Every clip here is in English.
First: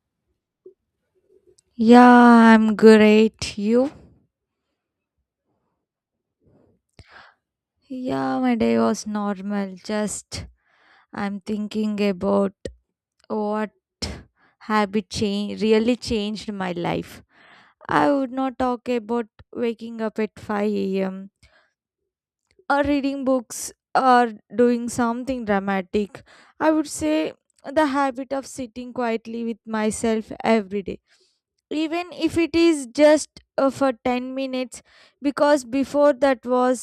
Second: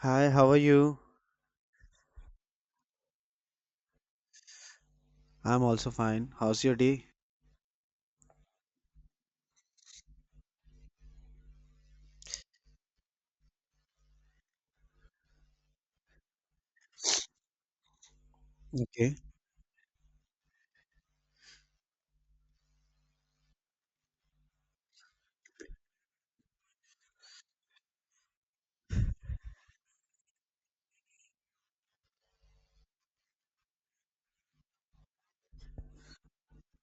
Hi, how are you? Yeah, I'm great. You? I'm also fine. How's your day? Yeah, my day was normal. Just I'm thinking about what habit change really changed my life. I would not talk Okay. about waking up at 5 a.m. or reading books or doing something dramatic. I would say the habit of sitting quietly with myself every day, even if it is just for 10 minutes, because before that, was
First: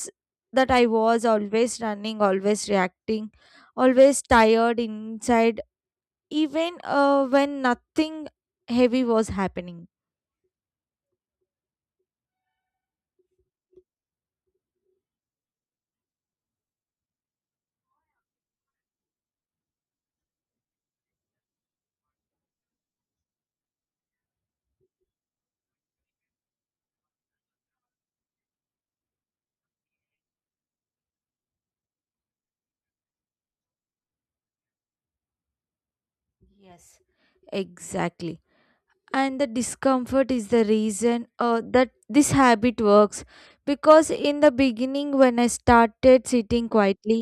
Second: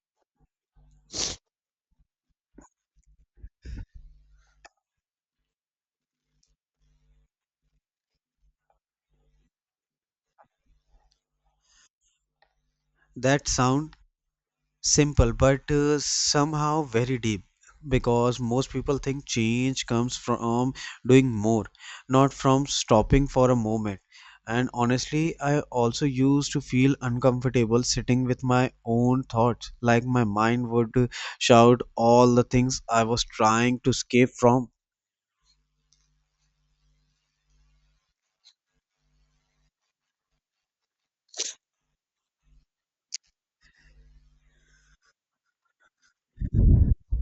that I was always running, always reacting, always tired inside, even when nothing heavy was happening. That sound simple but somehow very deep because most people think change comes from doing more, not from stopping for a moment. And honestly, I also used to feel uncomfortable sitting with my own thoughts, like my mind would shout all the things I was trying to escape from. Yes, exactly. And the discomfort is the reason that this habit works, because in the beginning when I started sitting quietly,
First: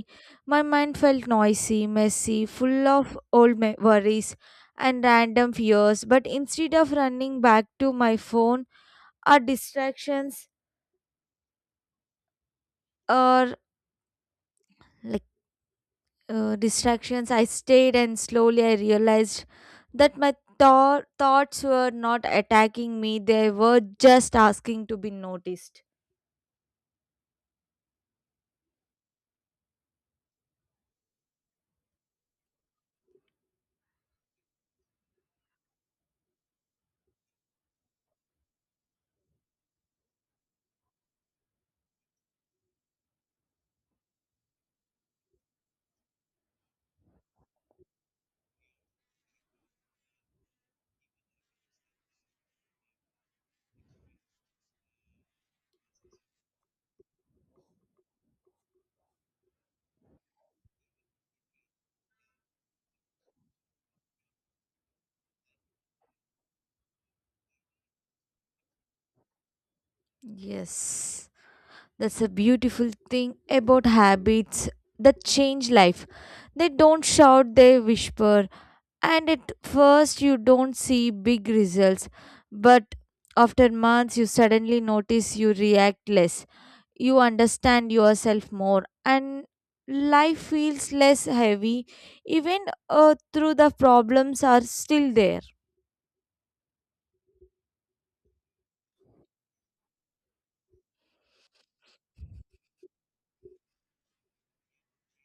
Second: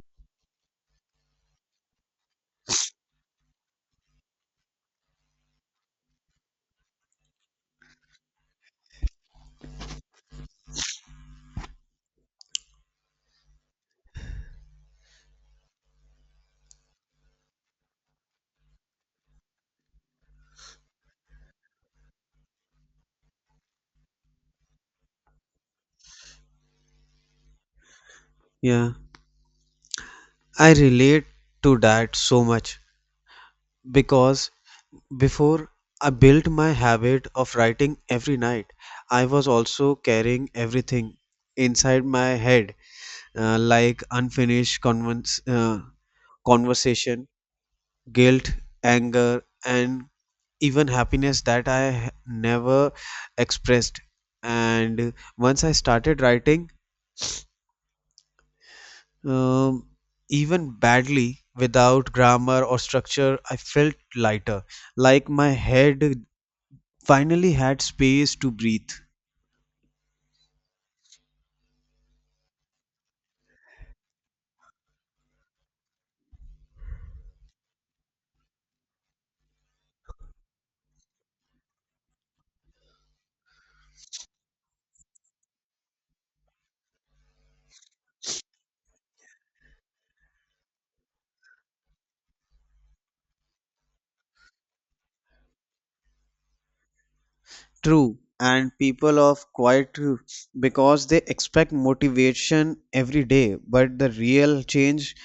my mind felt noisy, messy, full of worries and random fears. But instead of running back to my phone or distractions or like distractions, I stayed, and slowly I realized that my thoughts were not attacking me, they were just asking to be noticed. Yeah, I relate to that so much because before I built my habit of writing every night, I was also carrying everything inside my head, like unfinished conversation, guilt, anger, and even happiness that I never expressed. And once I started writing, um, even badly, without grammar or structure, I felt lighter, like my head finally had space to breathe. Yes, that's a beautiful thing about habits that change life. They don't shout, they whisper. And at first, you don't see big results. But after months, you suddenly notice you react less. You understand yourself more. And life feels less heavy, even through the problems are still there. True, and people of quiet too, because they expect motivation every day, but the real change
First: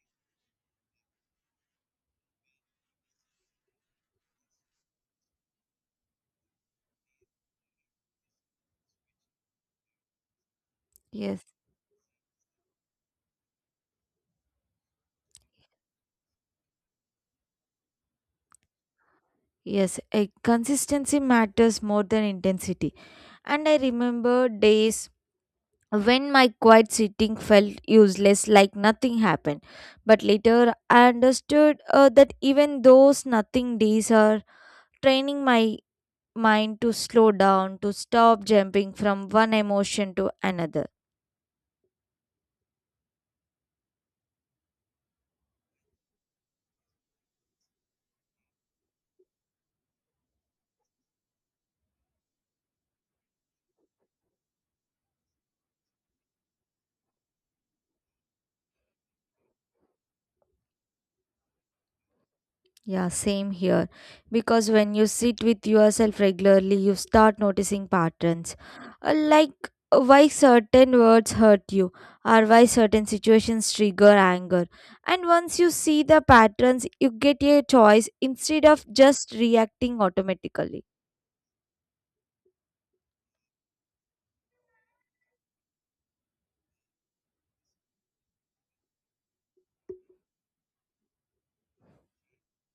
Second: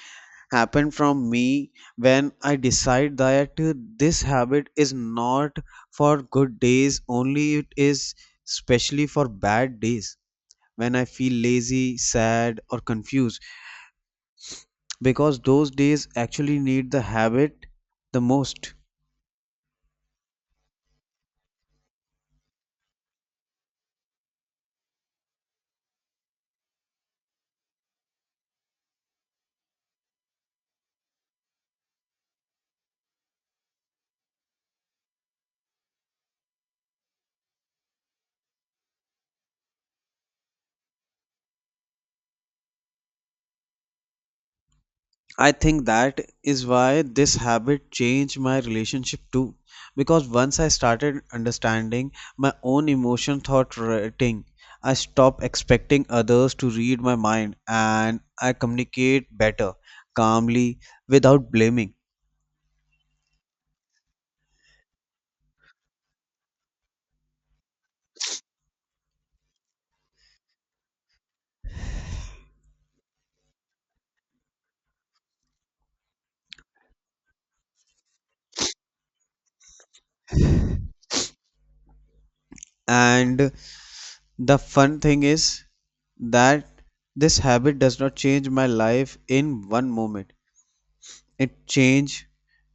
happened from me when I decide that this habit is not for good days only, it is specially for bad days when I feel Yes. lazy, sad, or confused, because those days actually need the habit the most. Yes, a consistency matters more than intensity. And I remember days when my quiet sitting felt useless, like nothing happened. But later, I understood that even those nothing days are training my mind to slow down, to stop jumping from one emotion to another. I think that is why this habit changed my relationship too. Because once I started understanding my own emotion thought writing, I stopped expecting others to read my mind and I communicate better, calmly, without blaming. Yeah, same here. Because when you sit with yourself regularly, you start noticing patterns. Like, why certain words hurt you, or why certain situations trigger anger. And once you see the patterns, you get a choice instead of just reacting automatically. And the fun thing is that this habit does not change my life in one moment. It changed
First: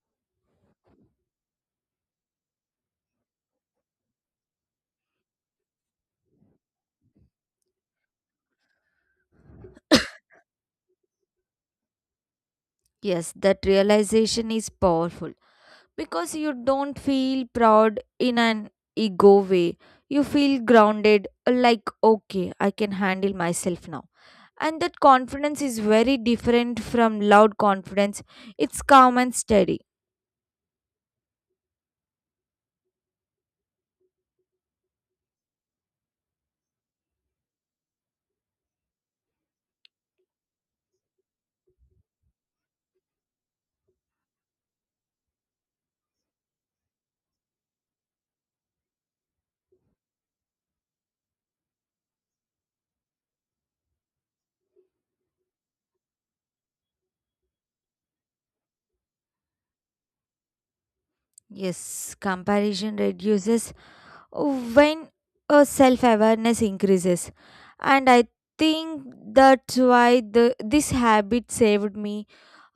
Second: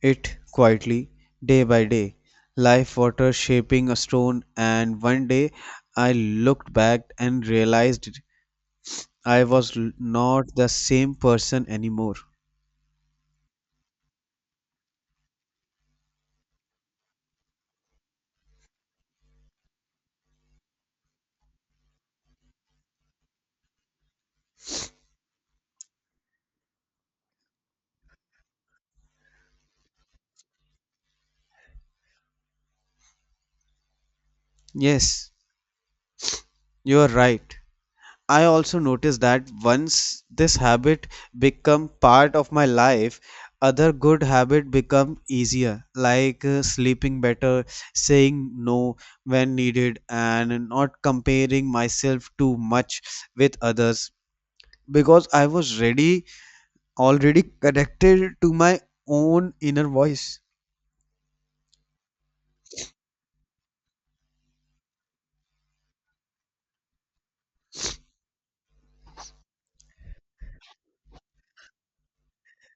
it quietly, day by day. Life water shaping a stone, and one day I looked back and realized I was not the same person anymore. Yes, that realization is powerful because you don't feel proud in an ego way. You feel grounded, like, okay, I can handle myself now. And that confidence is very different from loud confidence. It's calm and steady. Yes, you are right. I also noticed that once this habit become part of my life, other good habit become easier, like sleeping better, saying no when needed, and not comparing myself too much with others because I was ready already connected to my own inner voice. Yes, comparison reduces when self-awareness increases. And I think that's why this habit saved me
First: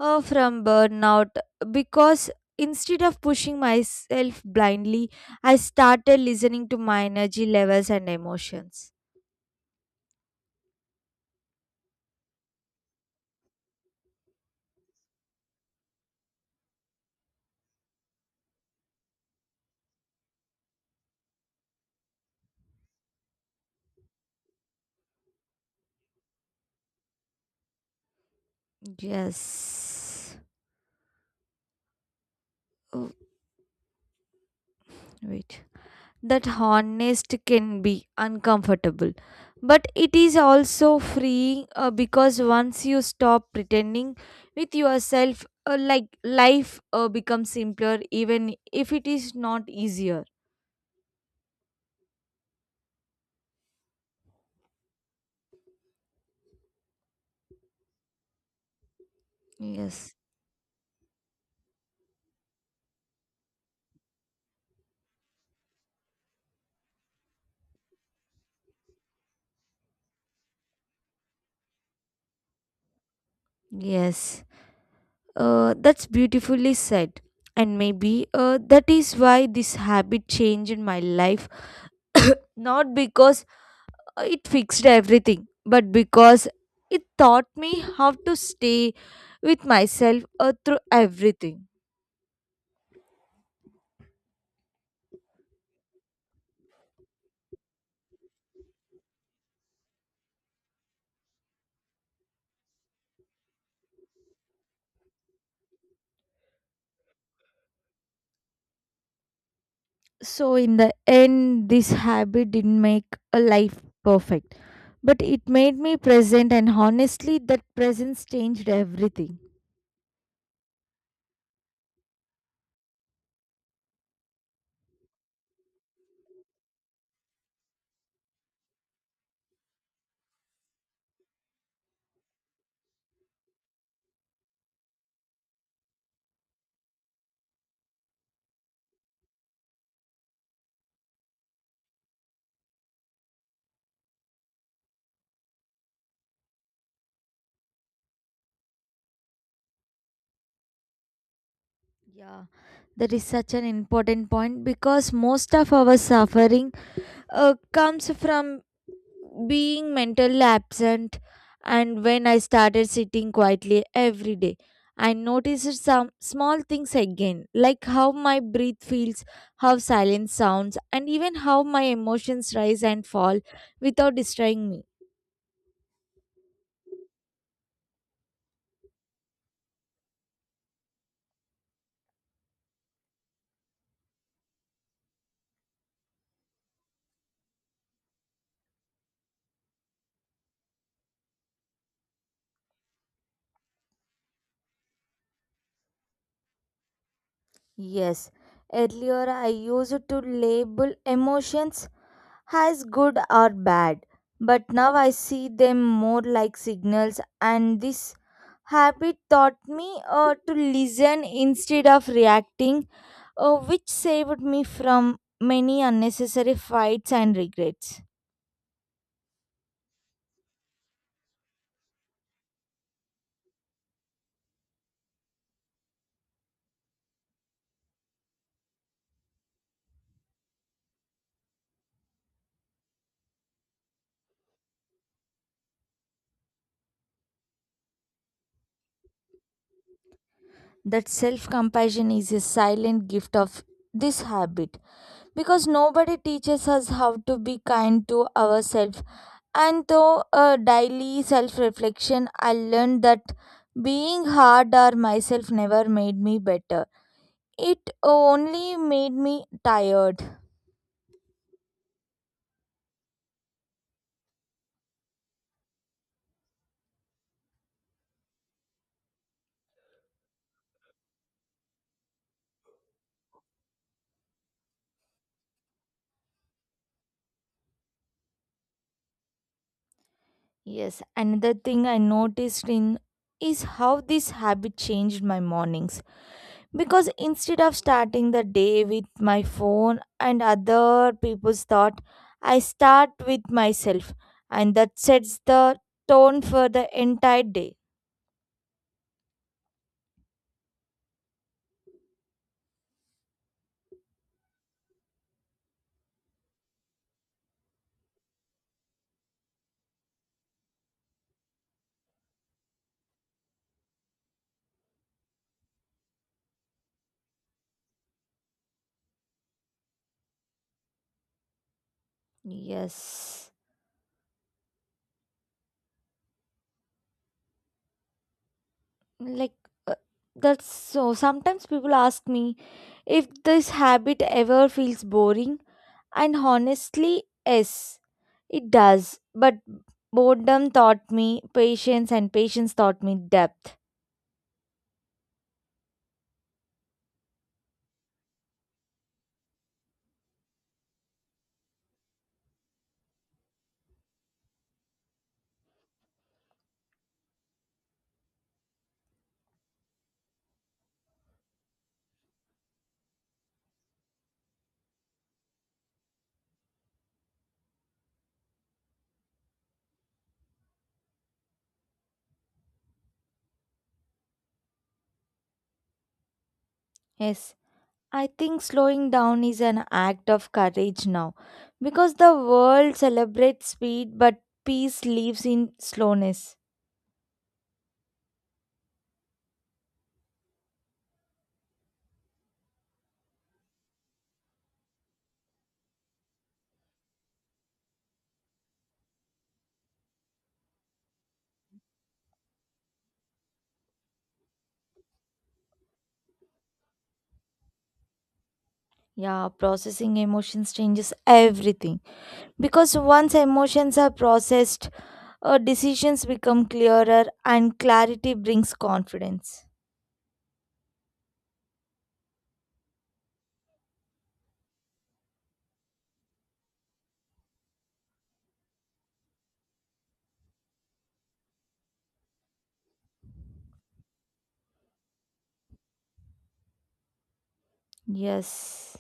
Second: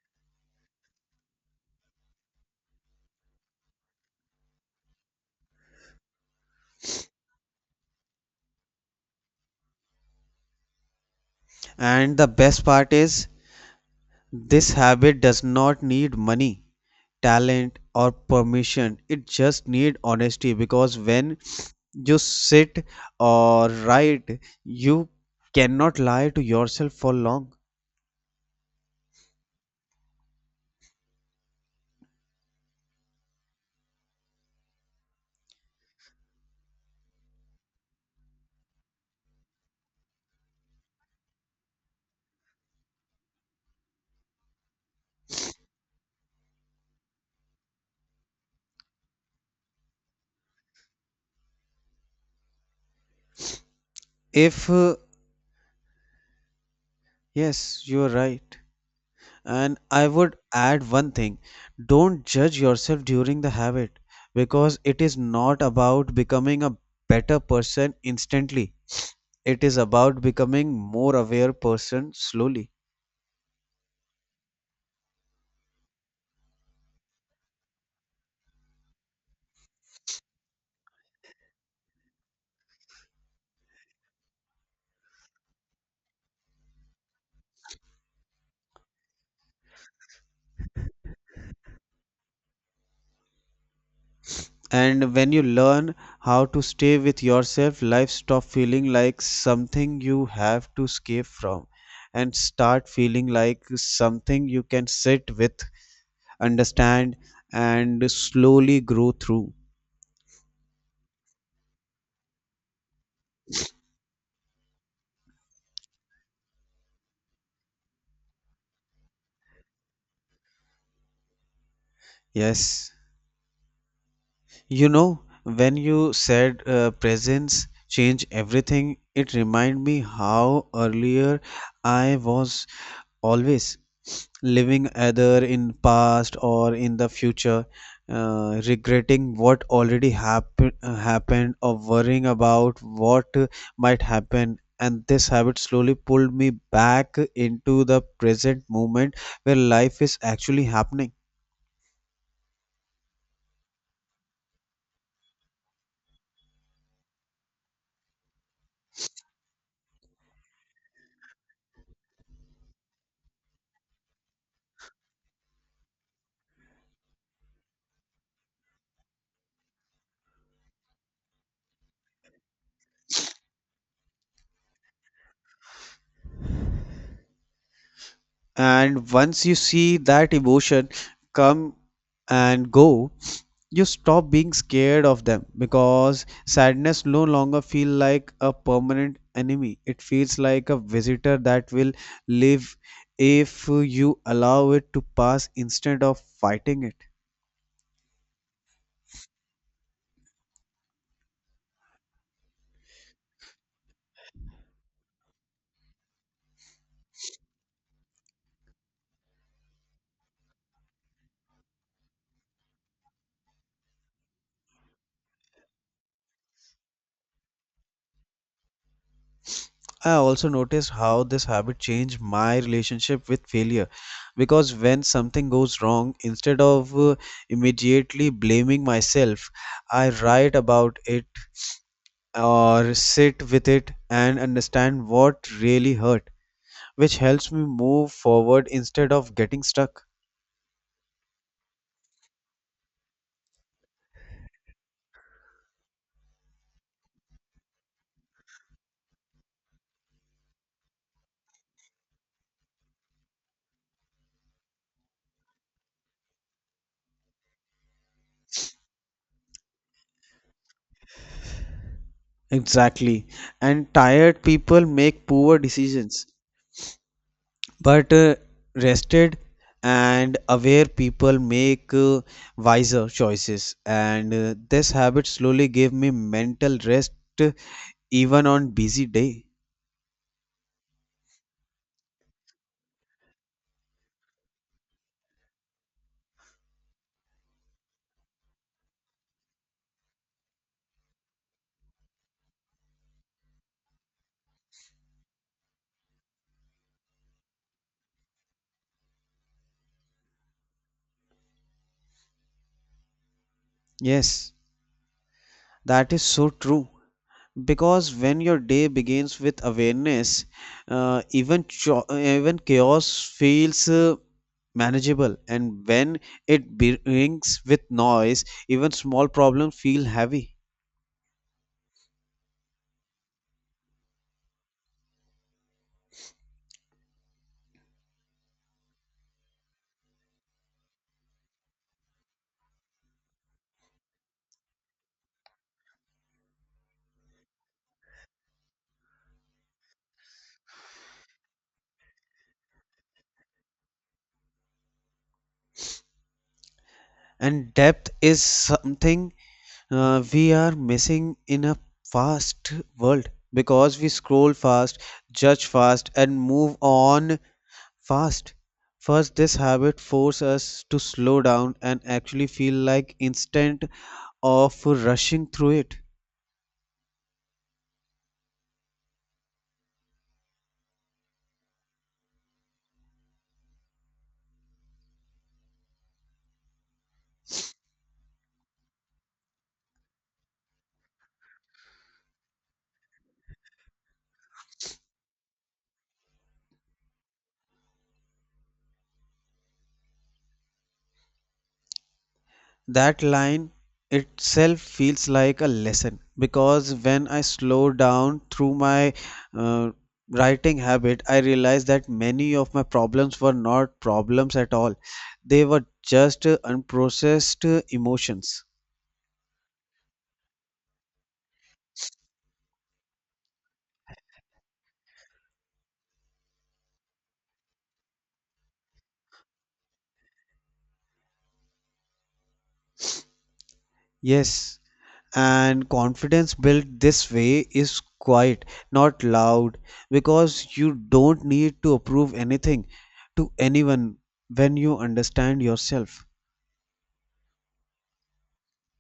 from burnout, because instead of pushing myself blindly, I started listening to my energy levels and emotions. And the best part is this habit does not need money, talent, or permission. It just needs honesty because when you sit or write, you cannot lie to yourself for long. Yes. Oh, wait, that honest can be uncomfortable, but it is also freeing, because once you stop pretending with yourself, like, life becomes simpler even if it is not easier. If, Yes, you're right. And I Yes. would add one thing, don't judge yourself during the habit because it is not about becoming a better person instantly. It is about becoming more aware person slowly. Yes, that's beautifully said. And maybe that is why this habit changed my life. Not because it fixed everything, but because it taught me how to stay with myself through everything. And when you learn how to stay with yourself, life stop feeling like something you have to escape from and start feeling like something you can sit with, understand, and slowly grow through. So in the end, this habit didn't make a life perfect, but it made me present, and honestly, that presence changed everything. Yes. You know, when you said presence change everything, it remind me how earlier I was always living either in past or in the future, regretting what already happened or worrying about what might happen. And this habit slowly pulled me back into the present moment where life is actually happening. Yeah, that is such an important point, because most of our suffering comes from being mentally absent. And when I started sitting quietly every day, I noticed some small things again, like how my breath feels, how silence sounds, and even how my emotions rise and fall without destroying me. And once you see that emotion come and go, you stop being scared of them because sadness no longer feel like a permanent enemy. It feels like a visitor that will live if you allow it to pass instead of fighting it. Yes, earlier I used to label emotions as good or bad, but now I see them more like signals, and this habit taught me to listen instead of reacting, which saved me from many unnecessary fights and regrets. I also noticed how this habit changed my relationship with failure because when something goes wrong, instead of immediately blaming myself, I write about it or sit with it and understand what really hurt, which helps me move forward instead of getting stuck. That self compassion is a silent gift of this habit, because nobody teaches us how to be kind to ourselves. And through a daily self reflection, I learned that being hard or myself never made me better. It only made me tired. Exactly. And tired people make poor decisions, but rested and aware people make wiser choices. And this habit slowly gave me mental rest, uh, even on busy day. Yes, another thing I noticed in is how this habit changed my mornings. Because instead of starting the day with my phone and other people's thought, I start with myself, and that sets the tone for the entire day. Yes, that is so true. Because when your day begins with awareness, even chaos feels manageable, and when it brings with noise even small problems feel heavy. Yes. Like, uh, that's so. Sometimes people ask me if this habit ever feels boring, and honestly, yes, it does. But boredom taught me patience, and patience taught me depth. And depth is something we are missing in a fast world because we scroll fast, judge fast, and move on fast. First, this habit forces us to slow down and actually feel like instant of rushing through it. Yes. I think slowing down is an act of courage now, because the world celebrates speed, but peace lives in slowness. That line itself feels like a lesson because when I slow down through my uh, writing habit, I realized that many of my problems were not problems at all. They were just unprocessed emotions. Yeah, processing emotions changes everything, because once emotions are processed, decisions become clearer, and clarity brings confidence. Yes, and confidence built this way is quiet, not loud, because you don't need to approve anything to anyone when you understand yourself. Yes.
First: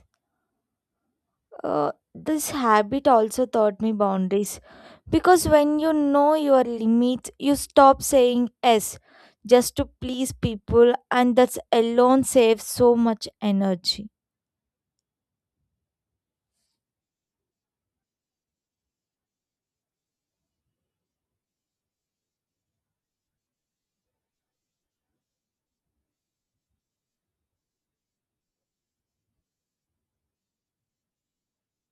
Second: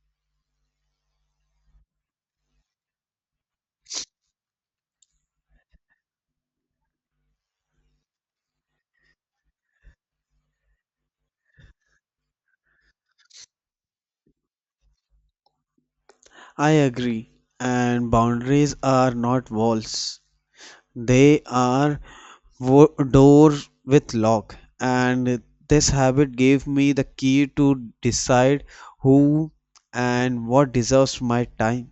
This habit also taught me boundaries, because when you know your limits, you stop saying yes just to please people, and that's alone saves so much energy. I agree. And boundaries are not walls, they are doors with lock. And this habit gave me the key to decide who and what deserves my time.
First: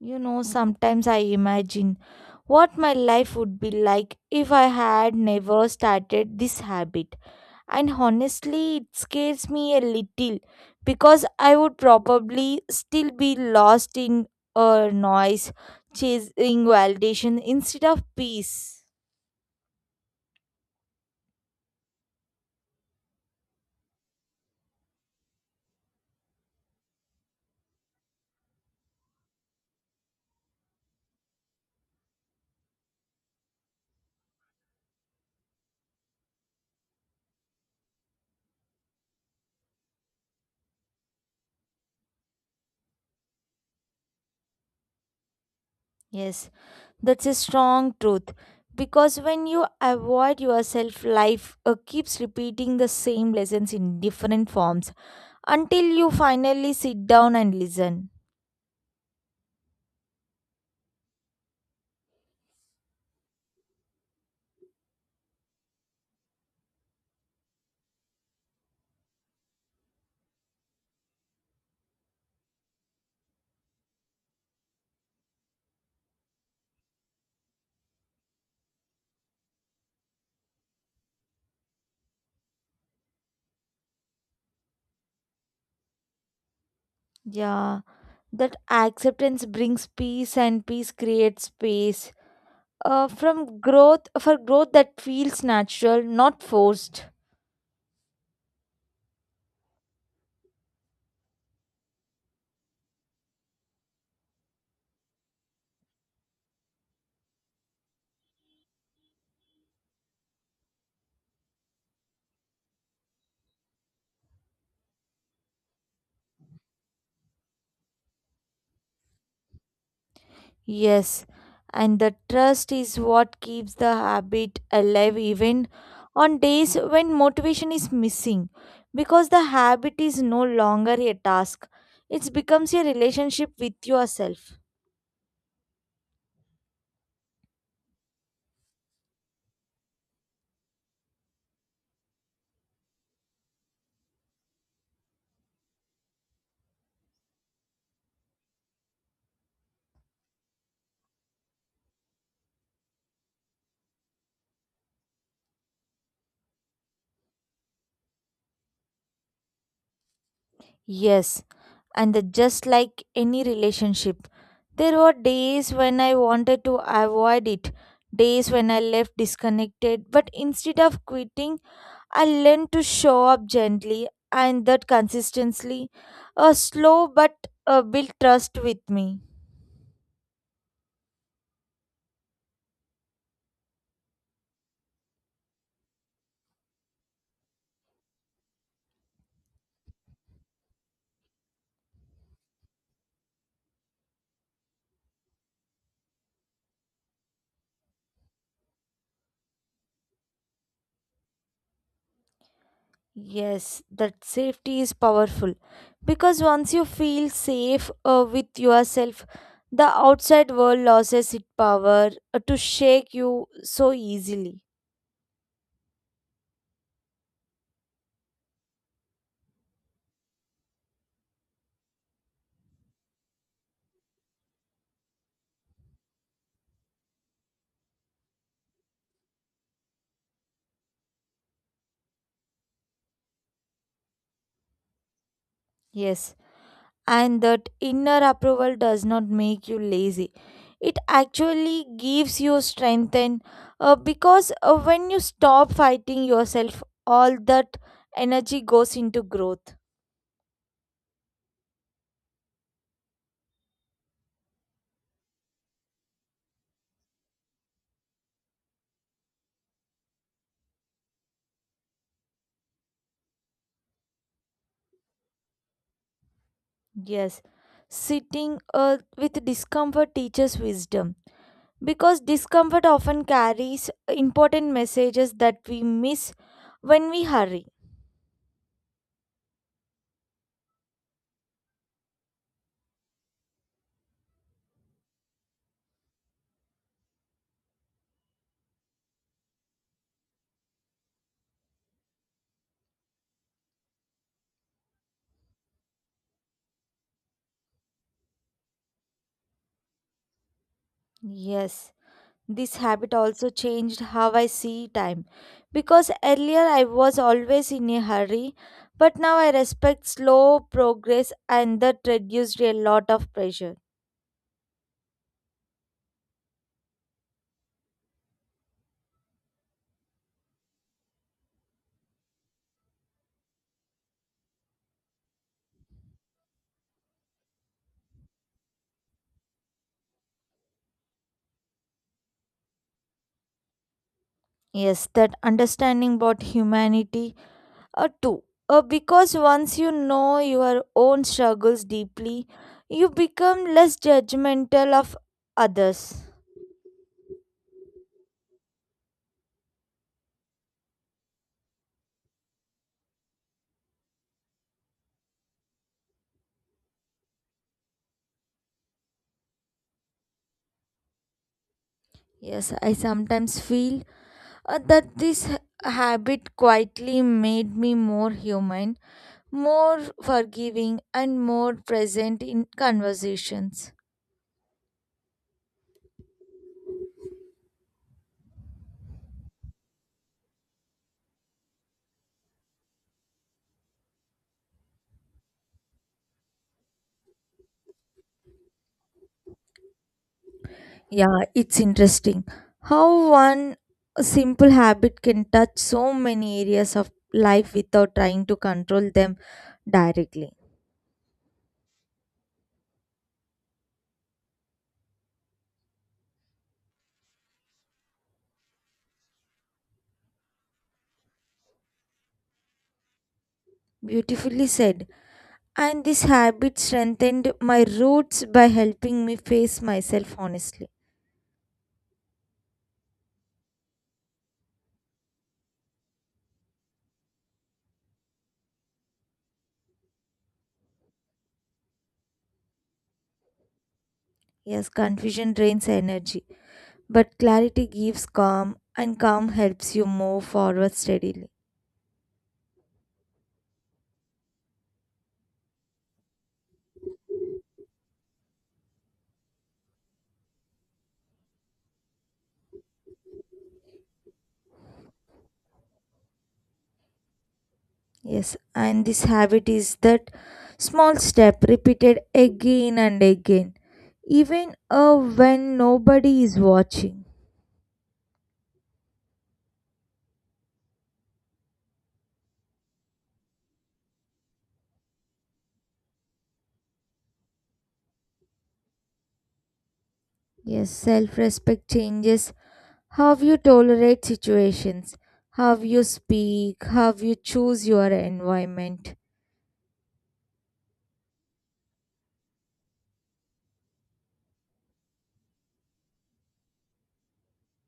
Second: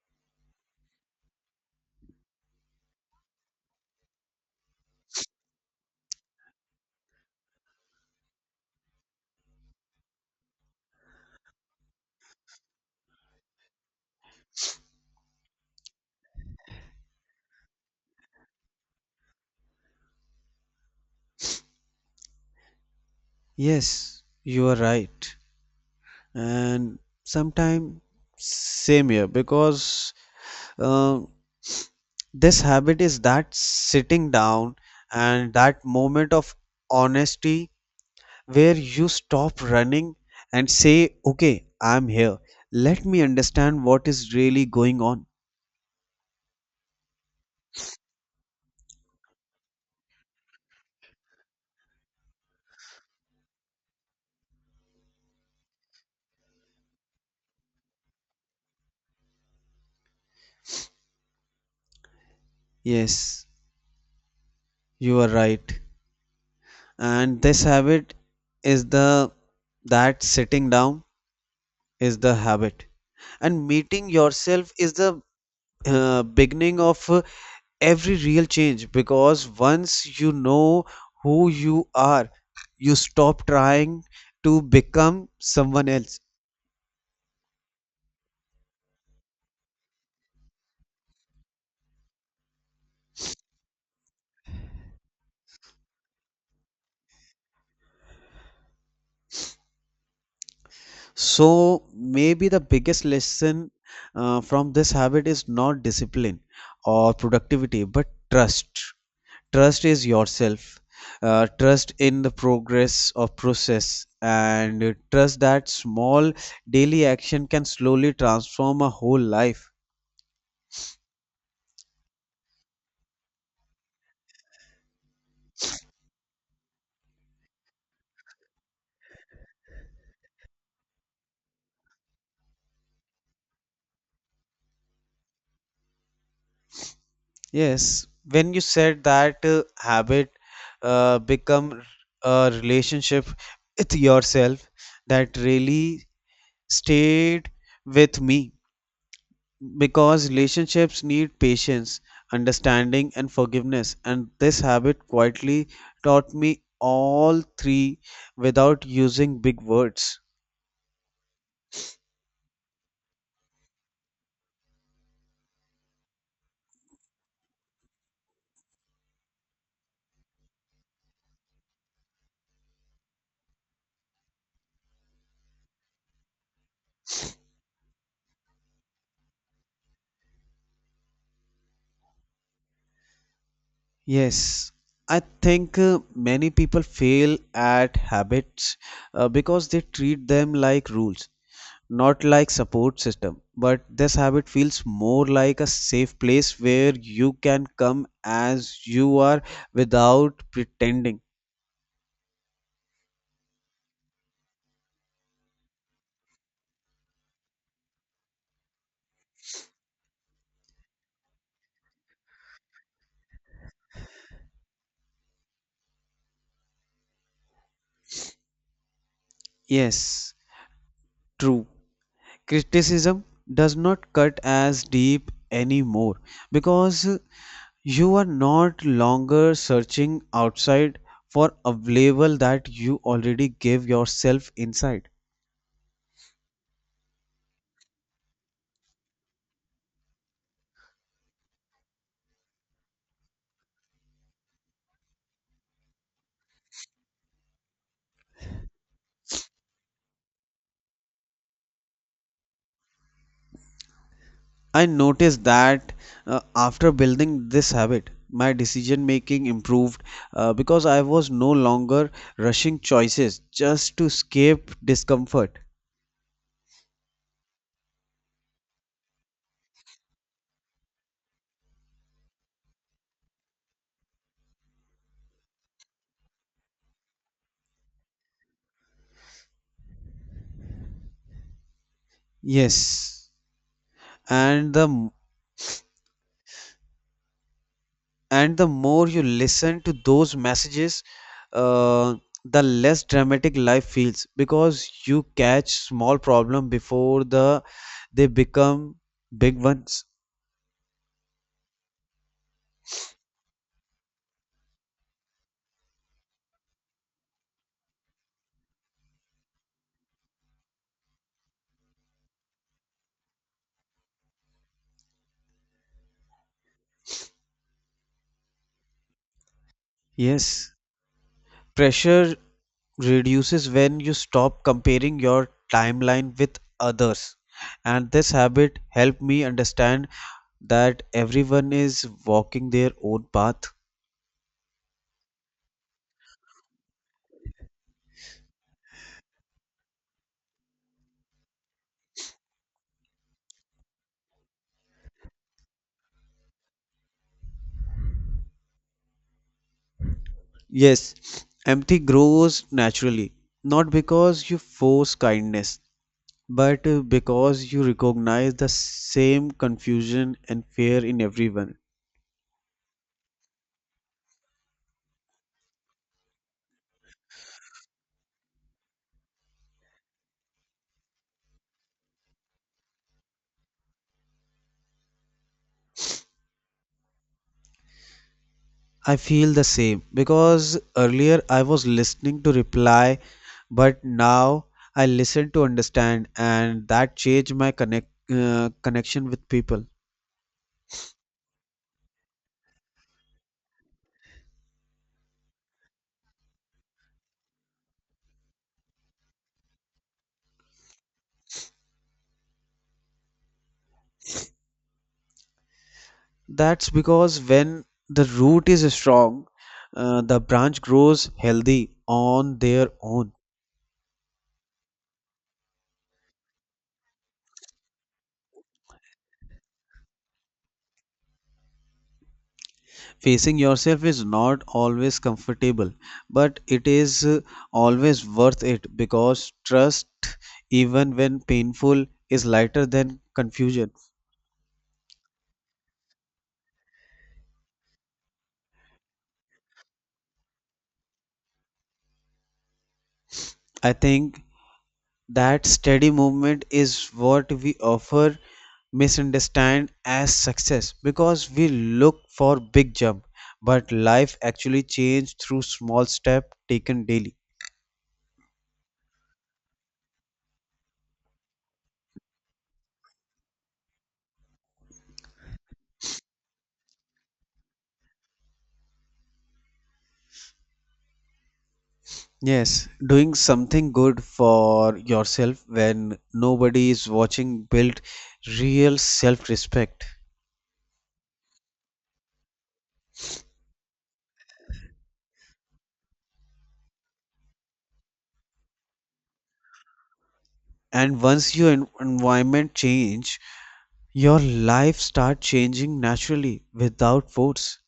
You know, sometimes I imagine what my life would be like if I had never started this habit, and honestly, it scares me a little, because I would probably still be lost in a noise, chasing validation instead of peace. Yes, you are right. And sometimes, same here, because uh, this habit is that sitting down and that moment of honesty where you stop running and say, "Okay, I'm here. Let me understand what is really going on." Yes, that's a strong truth, because when you avoid yourself, life keeps repeating the same lessons in different forms, until you finally sit down and listen. Yes, you are right. And this habit is the that sitting down is the habit. And meeting yourself is the beginning of every real change because once you know who you are, you stop trying to become someone else. Yeah, that acceptance brings peace, and peace creates space, from growth for growth that feels natural, not forced. So maybe the biggest lesson from this habit is not discipline or productivity, but trust. Trust is yourself. Trust in the progress of process and trust that small daily action can slowly transform a whole life. Yes, and the trust is what keeps the habit alive even on days when motivation is missing, because the habit is no longer a task, it becomes a relationship with yourself. Yes, when you said that habit become a relationship with yourself, that really stayed with me. Because relationships need patience, understanding, and forgiveness, and this habit quietly taught me all three without using big words. Yes, and just like any relationship, there were days when I wanted to avoid it, days when I left disconnected, but instead of quitting, I learned to show up gently, and that consistently, a slow but built trust with me. Yes, I think many people fail at habits because they treat them like rules, not like support system. But this habit feels more like a safe place where you can come as you are without pretending. Yes, that safety is powerful, because once you feel safe with yourself, the outside world loses its power to shake you so easily. Yes, true. Criticism does not cut as deep anymore because you are not longer searching outside for a label that you already gave yourself inside. Yes. And that inner approval does not make you lazy, it actually gives you strength, and because when you stop fighting yourself, all that energy goes into growth. I noticed that after building this habit, my decision making improved, because I was no longer rushing choices just to escape discomfort. Yes, sitting with discomfort teaches wisdom, because discomfort often carries important messages that we miss when we hurry. Yes, and and the more you listen to those messages, uh, the less dramatic life feels because you catch small problem before they become big ones. Yes. This habit also changed how I see time, because earlier I was always in a hurry, but now I respect slow progress, and that reduced a lot of pressure. Yes, pressure reduces when you stop comparing your timeline with others, and this habit helped me understand that everyone is walking their own path. Yes, that understanding about humanity too. Because once you know your own struggles deeply, you become less judgmental of others. Yes, empathy grows naturally, not because you force kindness, but because you recognize the same confusion and fear in everyone. Yes, I sometimes feel that this habit quietly made me more human, more forgiving, and more present in conversations. I feel the same because earlier I was listening to reply, but now I listen to understand, and that changed my connection with people. Yeah, it's interesting how one simple habit can touch so many areas of life without trying to control them directly. That's because when the root is strong, the branch grows healthy on their own. Beautifully said. And this habit strengthened my roots by helping me face myself honestly. Facing yourself is not always comfortable, but it is always worth it because trust, even when painful, is lighter than confusion. Yes, confusion drains energy, but clarity gives calm, and calm helps you move forward steadily. I think that steady movement is what we offer misunderstand as success because we look for big jump, but life actually changed through small step taken daily. Yes, and this habit is that small step repeated again and again, even when nobody is watching. Yes, doing something good for yourself when nobody is watching build real self-respect. Yes, self respect changes how you tolerate situations, how you speak, how you choose your environment. And once your environment change, your life start changing naturally without force.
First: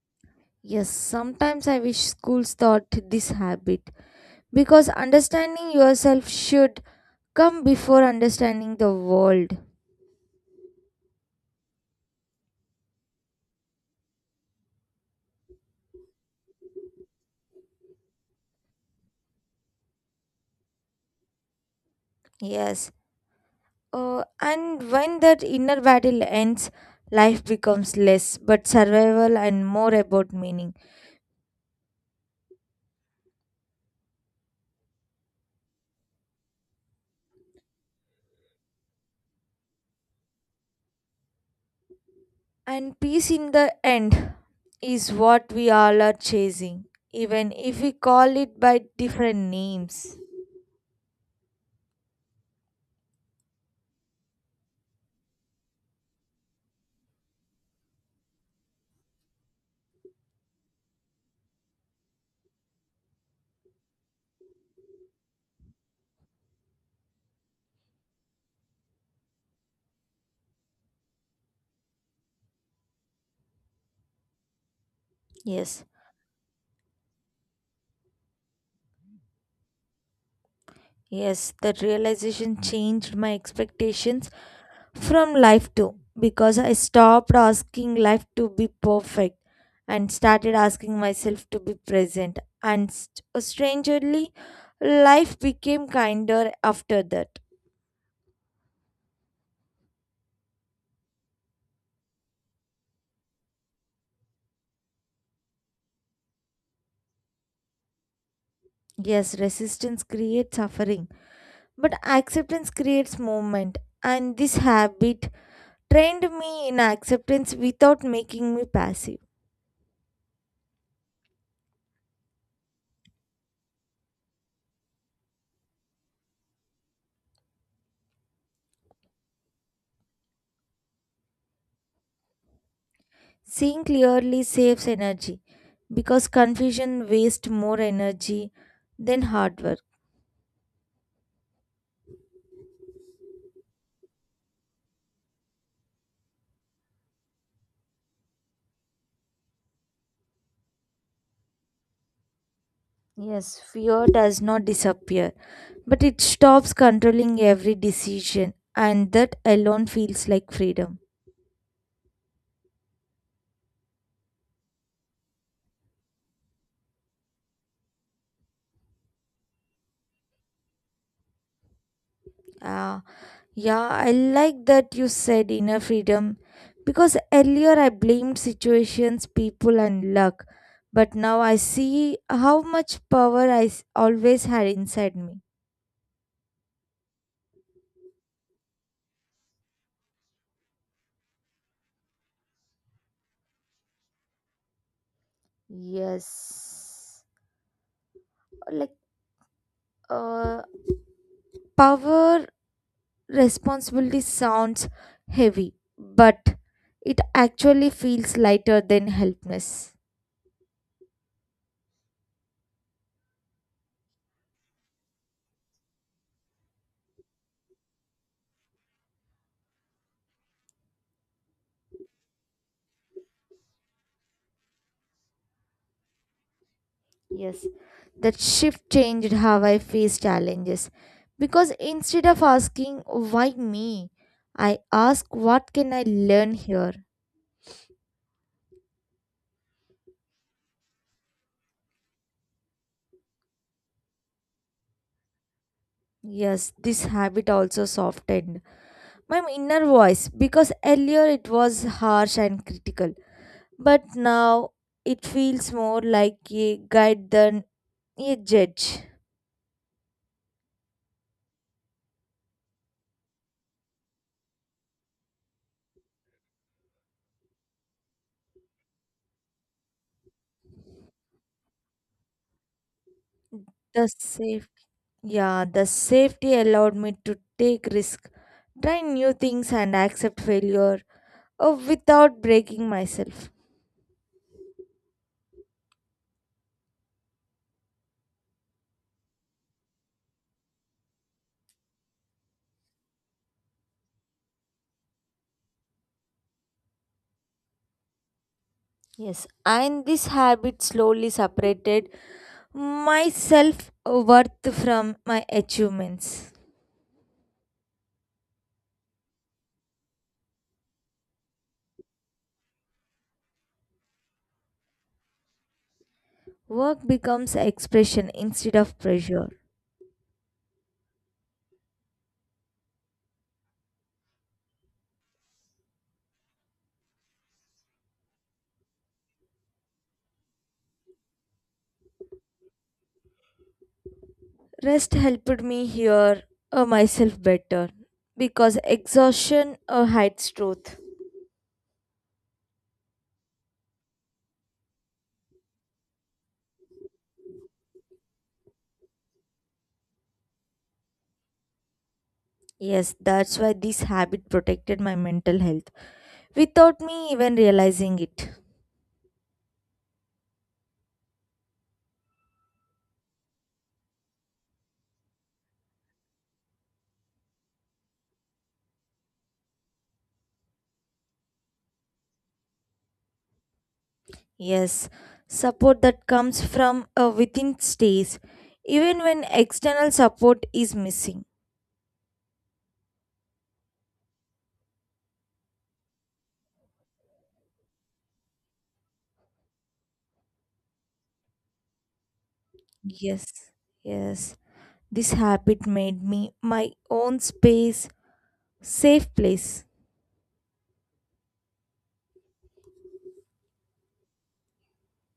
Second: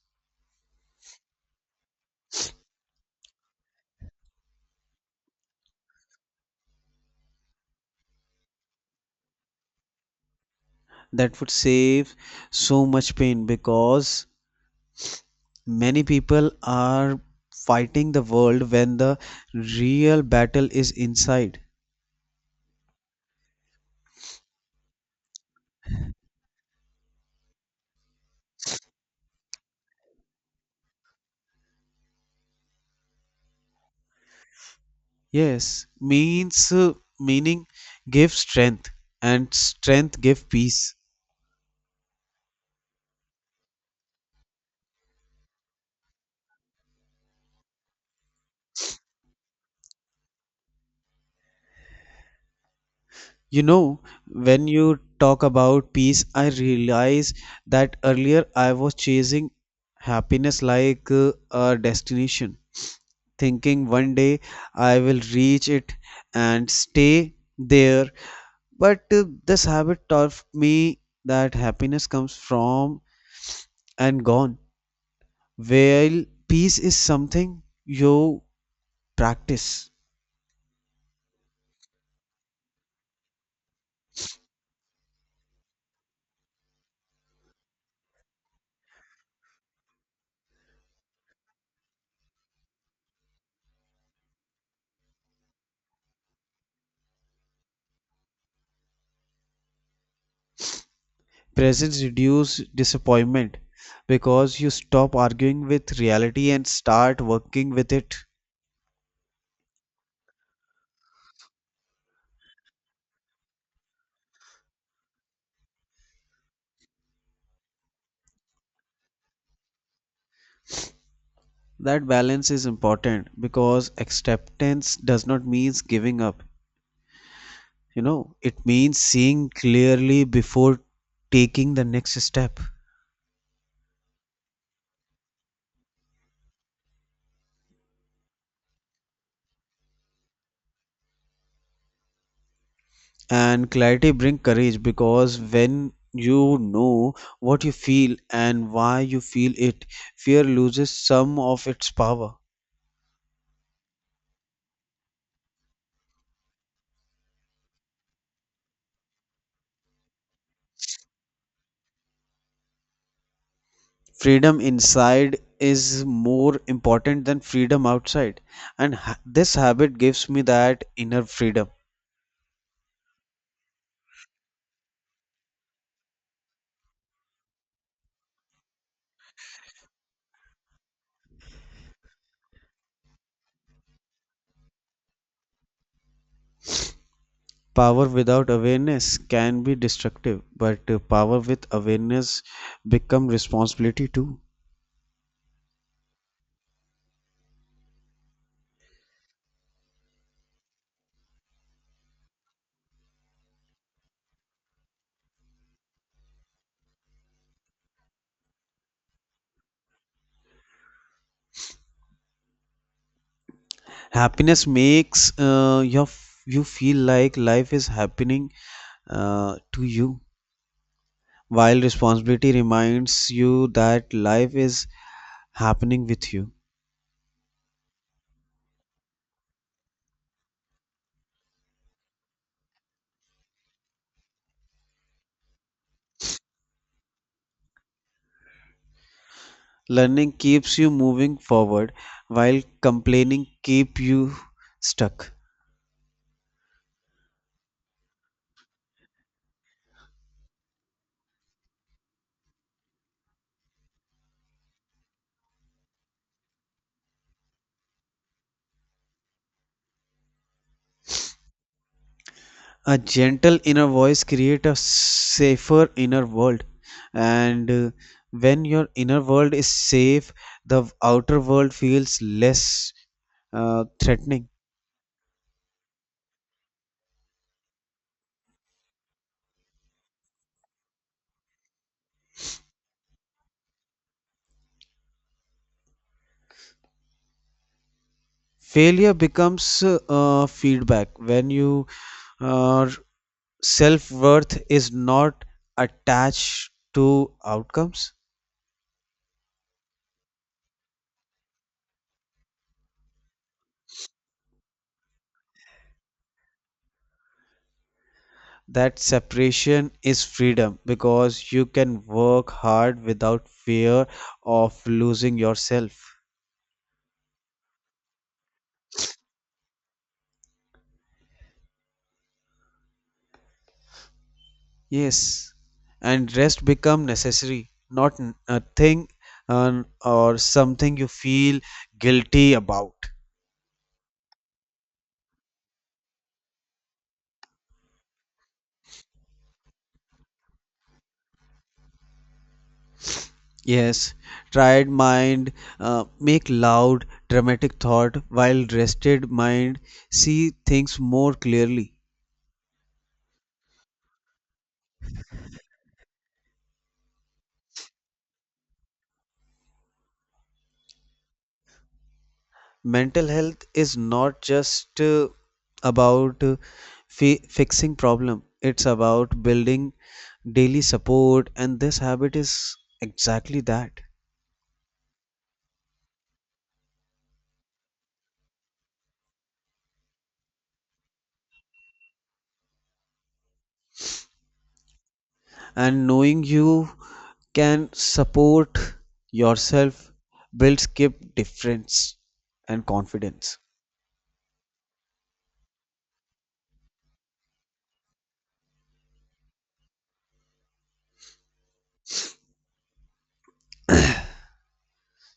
Yes, sometimes I wish schools taught this habit, because understanding yourself should come before understanding the world. That would save so much pain because many people are fighting the world when the real battle is inside. Yes. And when that inner battle ends, life becomes less but survival and more about meaning. Yes, means meaning give strength and strength give peace. And peace in the end is what we all are chasing, even if we call it by different names. You know, when you talk about peace, I realize that earlier I was chasing happiness like a destination, thinking one day I will reach it and stay there. But this habit taught me that happiness comes from and gone, Yes, while peace is something you practice. yes, that realization changed my expectations from life too, because I stopped asking life to be perfect and started asking myself to be present. And strangely, life became kinder after that. Presence reduces disappointment because you stop arguing with reality and start working with it. Yes, resistance creates suffering, but acceptance creates movement. And this habit trained me in acceptance without making me passive. That balance is important because acceptance does not mean giving up. You know, it means seeing clearly before taking the next step. Seeing clearly saves energy, because confusion wastes more energy than hard work. And clarity brings courage because when you know what you feel and why you feel it, fear loses some of its power. Yes, fear does not disappear, but it stops controlling every decision, and that alone feels like freedom. Freedom inside is more important than freedom outside, and this habit gives me that inner freedom. Ah, yeah, I like that you said inner freedom, because earlier I blamed situations, people, and luck, but now I see how much power always had inside me. Power without awareness can be destructive, but power with awareness become responsibility too. Yes, like, uh, power responsibility sounds heavy, but it actually feels lighter than helpless. Happiness makes you feel like life is happening to you, while responsibility reminds you that life is happening with you. Yes, that shift changed how I face challenges, because instead of asking, why me? I ask, what can I learn here? Learning keeps you moving forward while complaining keep you stuck. Yes, this habit also softened my inner voice, because earlier it was harsh and critical, but now it feels more like a guide than a judge. A gentle inner voice creates a safer inner world, and when your inner world is safe, the outer world feels less The threatening. safe Yeah, the safety allowed me to take risk, try new things, and accept failure without breaking myself. Failure becomes feedback when you uh, self worth is not attached to outcomes. Yes, and this habit slowly separated my self worth from my achievements. That separation is freedom because you can work hard without fear of losing yourself. Work becomes expression instead of pressure. Yes, and rest become necessary, not a thing or something you feel guilty about. Rest helped me hear myself better, because exhaustion hides truth. Yes, tired mind make loud dramatic thought while rested mind see things more clearly. Yes, that's why this habit protected my mental health, without me even realizing it. Mental health is not just about fixing problem. It's about building daily support, and this habit is exactly that. Yes, support that comes from within stays, even when external support is missing. And knowing you can support yourself builds keep difference and Yes, confidence. yes, this habit made me my own space, safe place.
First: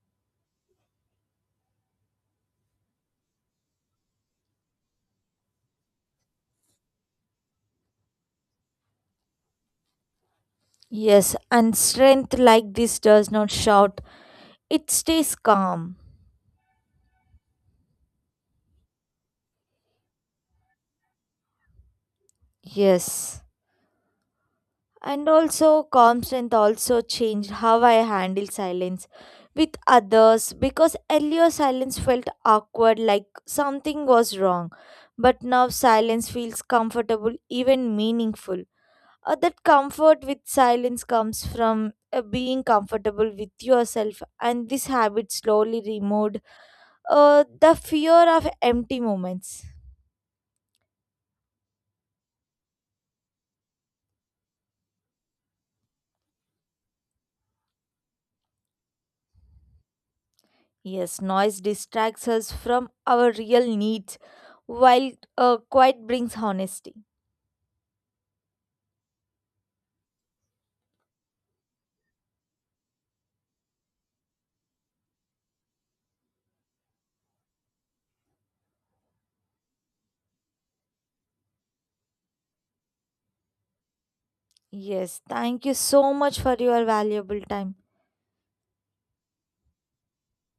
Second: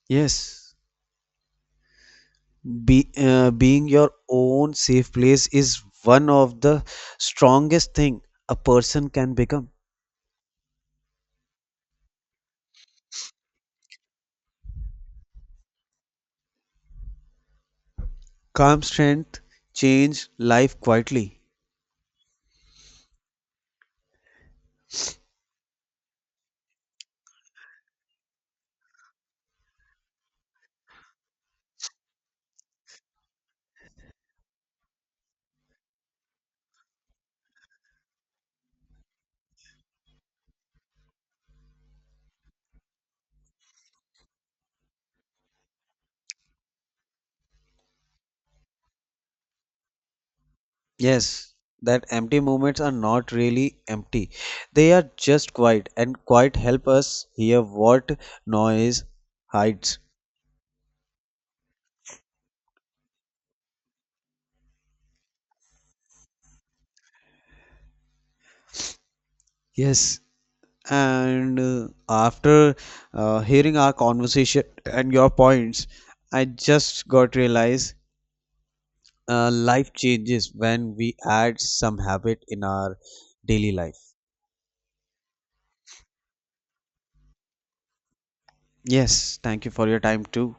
Yes, being your own safe place is one of the strongest thing a person can become. Yes, and strength like this does not shout, it stays calm. Calm strength change life quietly. Yes. And also, calm strength also changed how I handle silence with others, because earlier silence felt awkward, like something was wrong. But now silence feels comfortable, even meaningful. That comfort with silence comes from being comfortable with yourself, and this habit slowly removed the fear of empty moments. Yes, that empty moments are not really empty. They are just quiet, and quiet help us hear what noise hides. Yes, noise distracts us from our real needs, while quiet brings honesty. Yes. And after hearing our conversation and your points, I just got realized life changes when we add some habit in our daily life. Yes, thank you so much for your valuable time. Yes, thank you for your time too.